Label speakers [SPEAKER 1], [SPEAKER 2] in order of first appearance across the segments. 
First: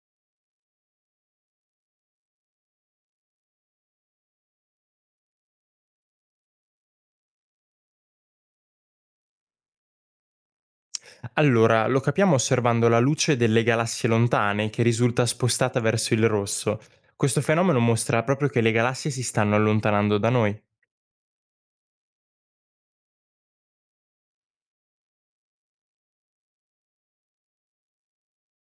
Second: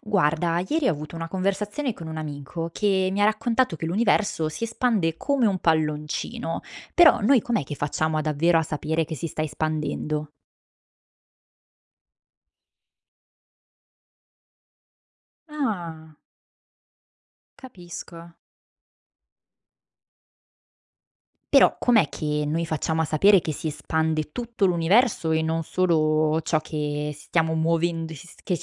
[SPEAKER 1] Guarda, ieri ho avuto una conversazione con un amico che mi ha raccontato che l'universo si espande come un palloncino, però noi com'è che facciamo a davvero a sapere che si sta espandendo?
[SPEAKER 2] Allora, lo capiamo osservando la luce delle galassie lontane che risulta spostata verso
[SPEAKER 1] Ah,
[SPEAKER 2] il rosso. Questo fenomeno mostra
[SPEAKER 1] capisco.
[SPEAKER 2] proprio che le galassie si stanno allontanando da noi.
[SPEAKER 1] Però com'è che noi facciamo a sapere che si espande tutto l'universo e non solo ciò che stiamo muovendo, che,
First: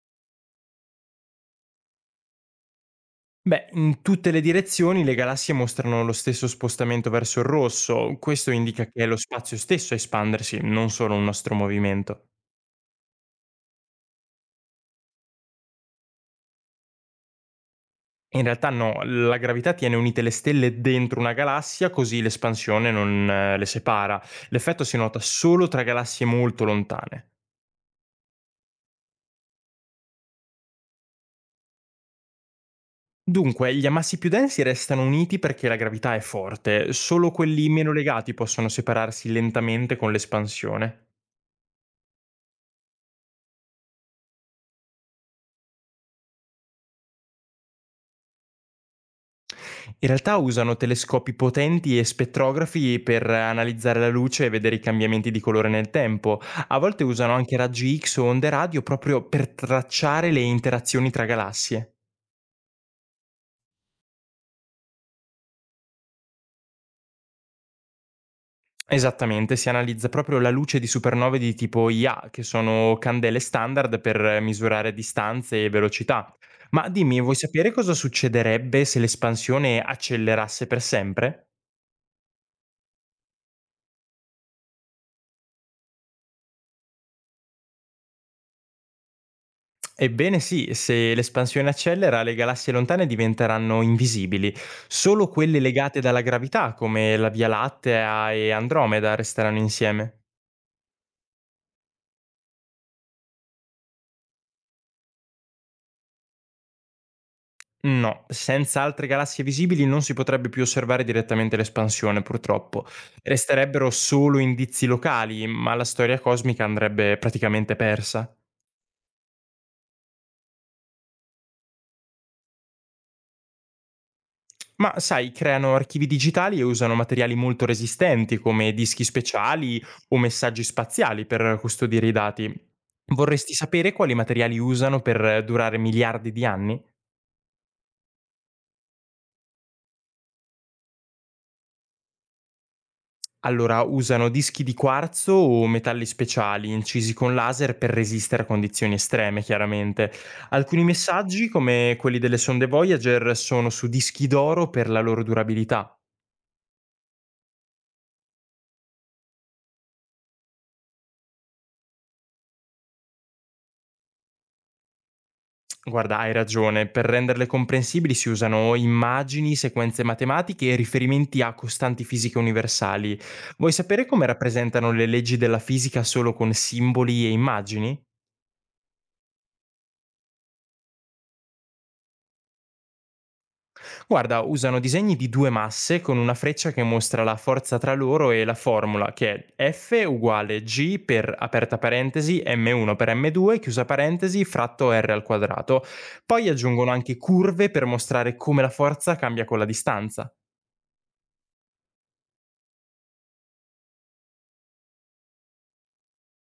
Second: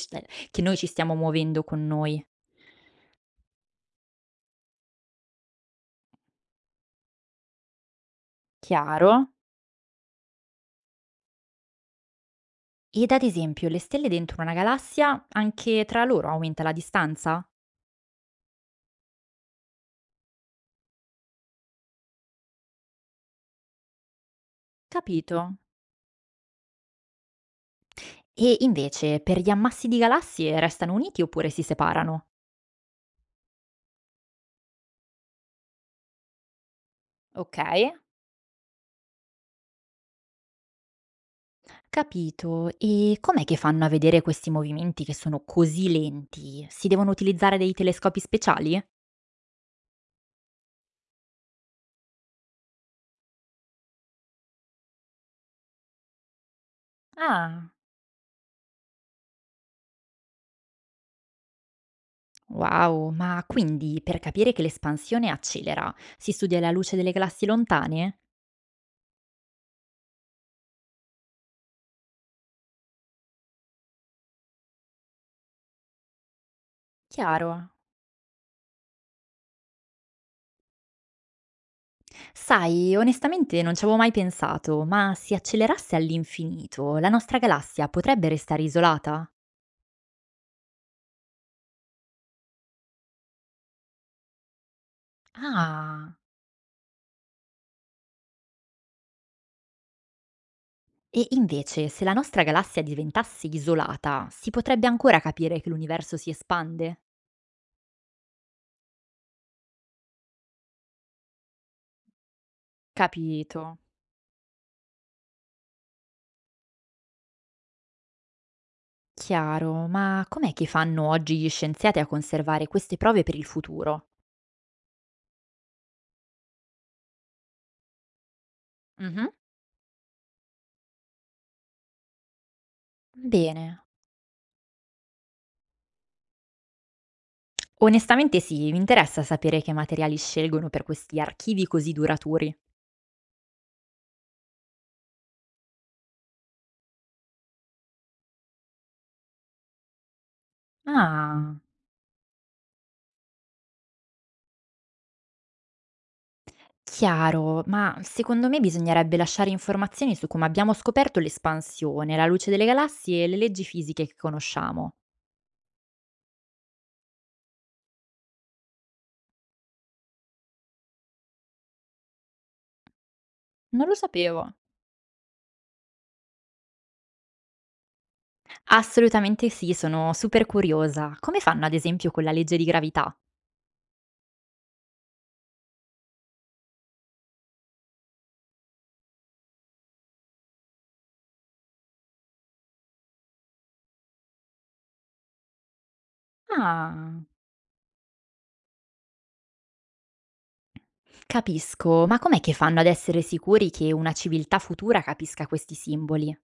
[SPEAKER 1] che noi ci stiamo muovendo con noi?
[SPEAKER 2] Beh, in tutte le direzioni le galassie mostrano lo stesso spostamento verso il rosso, questo indica che è
[SPEAKER 1] Chiaro?
[SPEAKER 2] lo spazio stesso a espandersi, non solo un nostro movimento.
[SPEAKER 1] Ed ad esempio, le stelle dentro una galassia, anche tra loro aumenta la distanza?
[SPEAKER 2] In realtà no, la gravità tiene unite le stelle dentro una galassia così l'espansione non le separa. L'effetto si nota
[SPEAKER 1] Capito.
[SPEAKER 2] solo tra galassie molto lontane.
[SPEAKER 1] E invece, per gli ammassi di galassie restano uniti oppure si separano?
[SPEAKER 2] Dunque, gli ammassi più densi restano uniti perché la gravità è forte, solo
[SPEAKER 1] Ok.
[SPEAKER 2] quelli meno legati possono separarsi lentamente con l'espansione.
[SPEAKER 1] Capito. E com'è che fanno a vedere questi movimenti che sono così lenti? Si devono utilizzare dei telescopi speciali?
[SPEAKER 2] In realtà usano telescopi potenti e spettrografi per analizzare la luce e vedere i cambiamenti di colore nel tempo. A volte usano anche
[SPEAKER 1] Ah,
[SPEAKER 2] raggi X o onde radio proprio per tracciare le interazioni tra galassie.
[SPEAKER 1] wow, ma quindi per capire che l'espansione accelera, si studia la luce delle galassie lontane?
[SPEAKER 2] Esattamente, si analizza proprio la luce di supernove di tipo IA, che sono candele standard per misurare distanze e velocità. Ma dimmi, vuoi
[SPEAKER 1] Chiaro.
[SPEAKER 2] sapere cosa succederebbe se l'espansione accelerasse per sempre?
[SPEAKER 1] Sai, onestamente non ci avevo mai pensato, ma se accelerasse all'infinito, la nostra galassia potrebbe restare isolata?
[SPEAKER 2] Ebbene sì, se l'espansione accelera, le galassie lontane diventeranno invisibili. Solo quelle legate
[SPEAKER 1] Ah.
[SPEAKER 2] dalla gravità, come la Via Lattea e Andromeda, resteranno insieme.
[SPEAKER 1] E invece, se la nostra galassia diventasse isolata, si potrebbe ancora capire che l'universo si espande?
[SPEAKER 2] No, senza altre galassie visibili non si potrebbe più osservare direttamente l'espansione, purtroppo.
[SPEAKER 1] Capito.
[SPEAKER 2] Resterebbero solo indizi locali, ma la storia cosmica andrebbe praticamente persa.
[SPEAKER 1] Chiaro, ma com'è che fanno oggi gli scienziati a conservare queste prove per il futuro?
[SPEAKER 2] Ma sai, creano archivi digitali e usano materiali molto resistenti come dischi
[SPEAKER 1] Mhm.
[SPEAKER 2] speciali o messaggi spaziali per custodire i dati. Vorresti
[SPEAKER 1] Bene.
[SPEAKER 2] sapere quali materiali usano per durare miliardi di anni?
[SPEAKER 1] Onestamente sì, mi interessa sapere che materiali scelgono per questi archivi così duraturi.
[SPEAKER 2] Allora, usano dischi di quarzo o metalli speciali incisi con laser per resistere a condizioni estreme, chiaramente. Alcuni messaggi,
[SPEAKER 1] Ah,
[SPEAKER 2] come quelli delle sonde Voyager, sono su dischi d'oro per la loro durabilità.
[SPEAKER 1] chiaro, ma secondo me bisognerebbe lasciare informazioni su come abbiamo scoperto l'espansione, la luce delle galassie e le leggi fisiche che conosciamo.
[SPEAKER 2] Guarda, hai ragione, per renderle comprensibili si usano immagini, sequenze matematiche e riferimenti a costanti fisiche universali. Vuoi
[SPEAKER 1] Non lo
[SPEAKER 2] sapere come
[SPEAKER 1] sapevo.
[SPEAKER 2] rappresentano le leggi della fisica solo con simboli e immagini?
[SPEAKER 1] Assolutamente sì, sono super curiosa. Come fanno ad esempio con la legge di gravità?
[SPEAKER 2] Guarda, usano disegni di due masse con una freccia che mostra la forza tra loro e la formula, che è F uguale G per aperta parentesi M1 per M2, chiusa parentesi, fratto R al quadrato. Poi aggiungono anche
[SPEAKER 1] Ah,
[SPEAKER 2] curve per mostrare come la forza cambia con la distanza.
[SPEAKER 1] capisco, ma com'è che fanno ad essere sicuri che una civiltà futura capisca questi simboli?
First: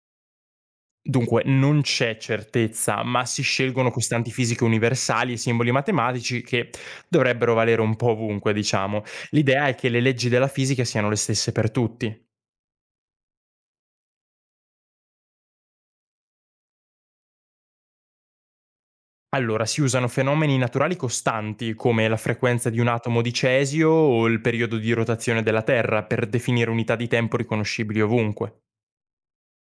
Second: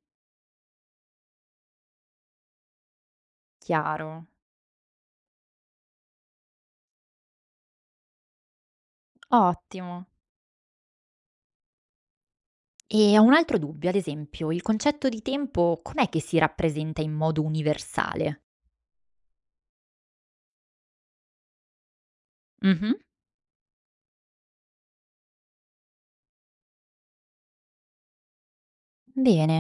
[SPEAKER 2] Dunque, non c'è certezza, ma si scelgono
[SPEAKER 1] Chiaro,
[SPEAKER 2] costanti fisiche universali e simboli matematici che dovrebbero valere un po' ovunque, diciamo. L'idea è che
[SPEAKER 1] ottimo.
[SPEAKER 2] le leggi della fisica siano le stesse per tutti.
[SPEAKER 1] E ho un altro dubbio, ad esempio, il concetto di tempo com'è che si rappresenta in modo universale?
[SPEAKER 2] Allora, si usano fenomeni naturali costanti, come la frequenza di un
[SPEAKER 1] Mhm.
[SPEAKER 2] atomo di cesio o il periodo di rotazione della Terra, per definire unità di tempo riconoscibili ovunque.
[SPEAKER 1] Bene,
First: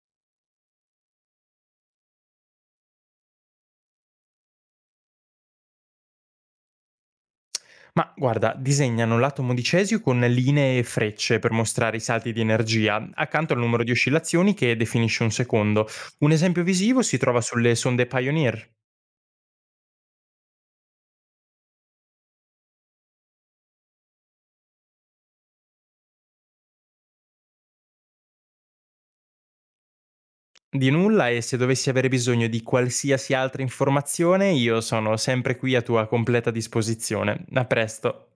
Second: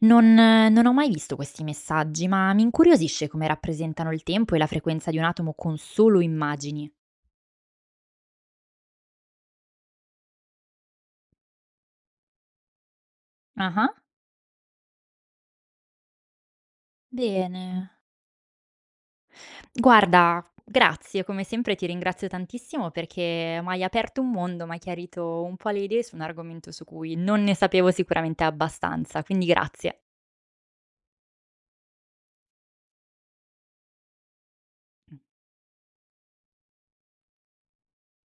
[SPEAKER 1] non ho mai visto questi messaggi, ma mi incuriosisce come rappresentano il tempo e la frequenza di un atomo con solo immagini.
[SPEAKER 2] Ma guarda, disegnano l'atomo di cesio con linee e frecce per mostrare i salti di energia, accanto al numero di
[SPEAKER 1] Ah,
[SPEAKER 2] oscillazioni che definisce un secondo. Un esempio visivo si trova sulle
[SPEAKER 1] bene.
[SPEAKER 2] sonde Pioneer.
[SPEAKER 1] Guarda, grazie, come sempre ti ringrazio tantissimo perché m'hai aperto un mondo, m'hai chiarito un po' le idee su un argomento su cui non ne sapevo sicuramente abbastanza, quindi grazie.
[SPEAKER 2] Di nulla e se dovessi avere bisogno di qualsiasi altra informazione, io sono sempre qui a tua completa disposizione. A presto.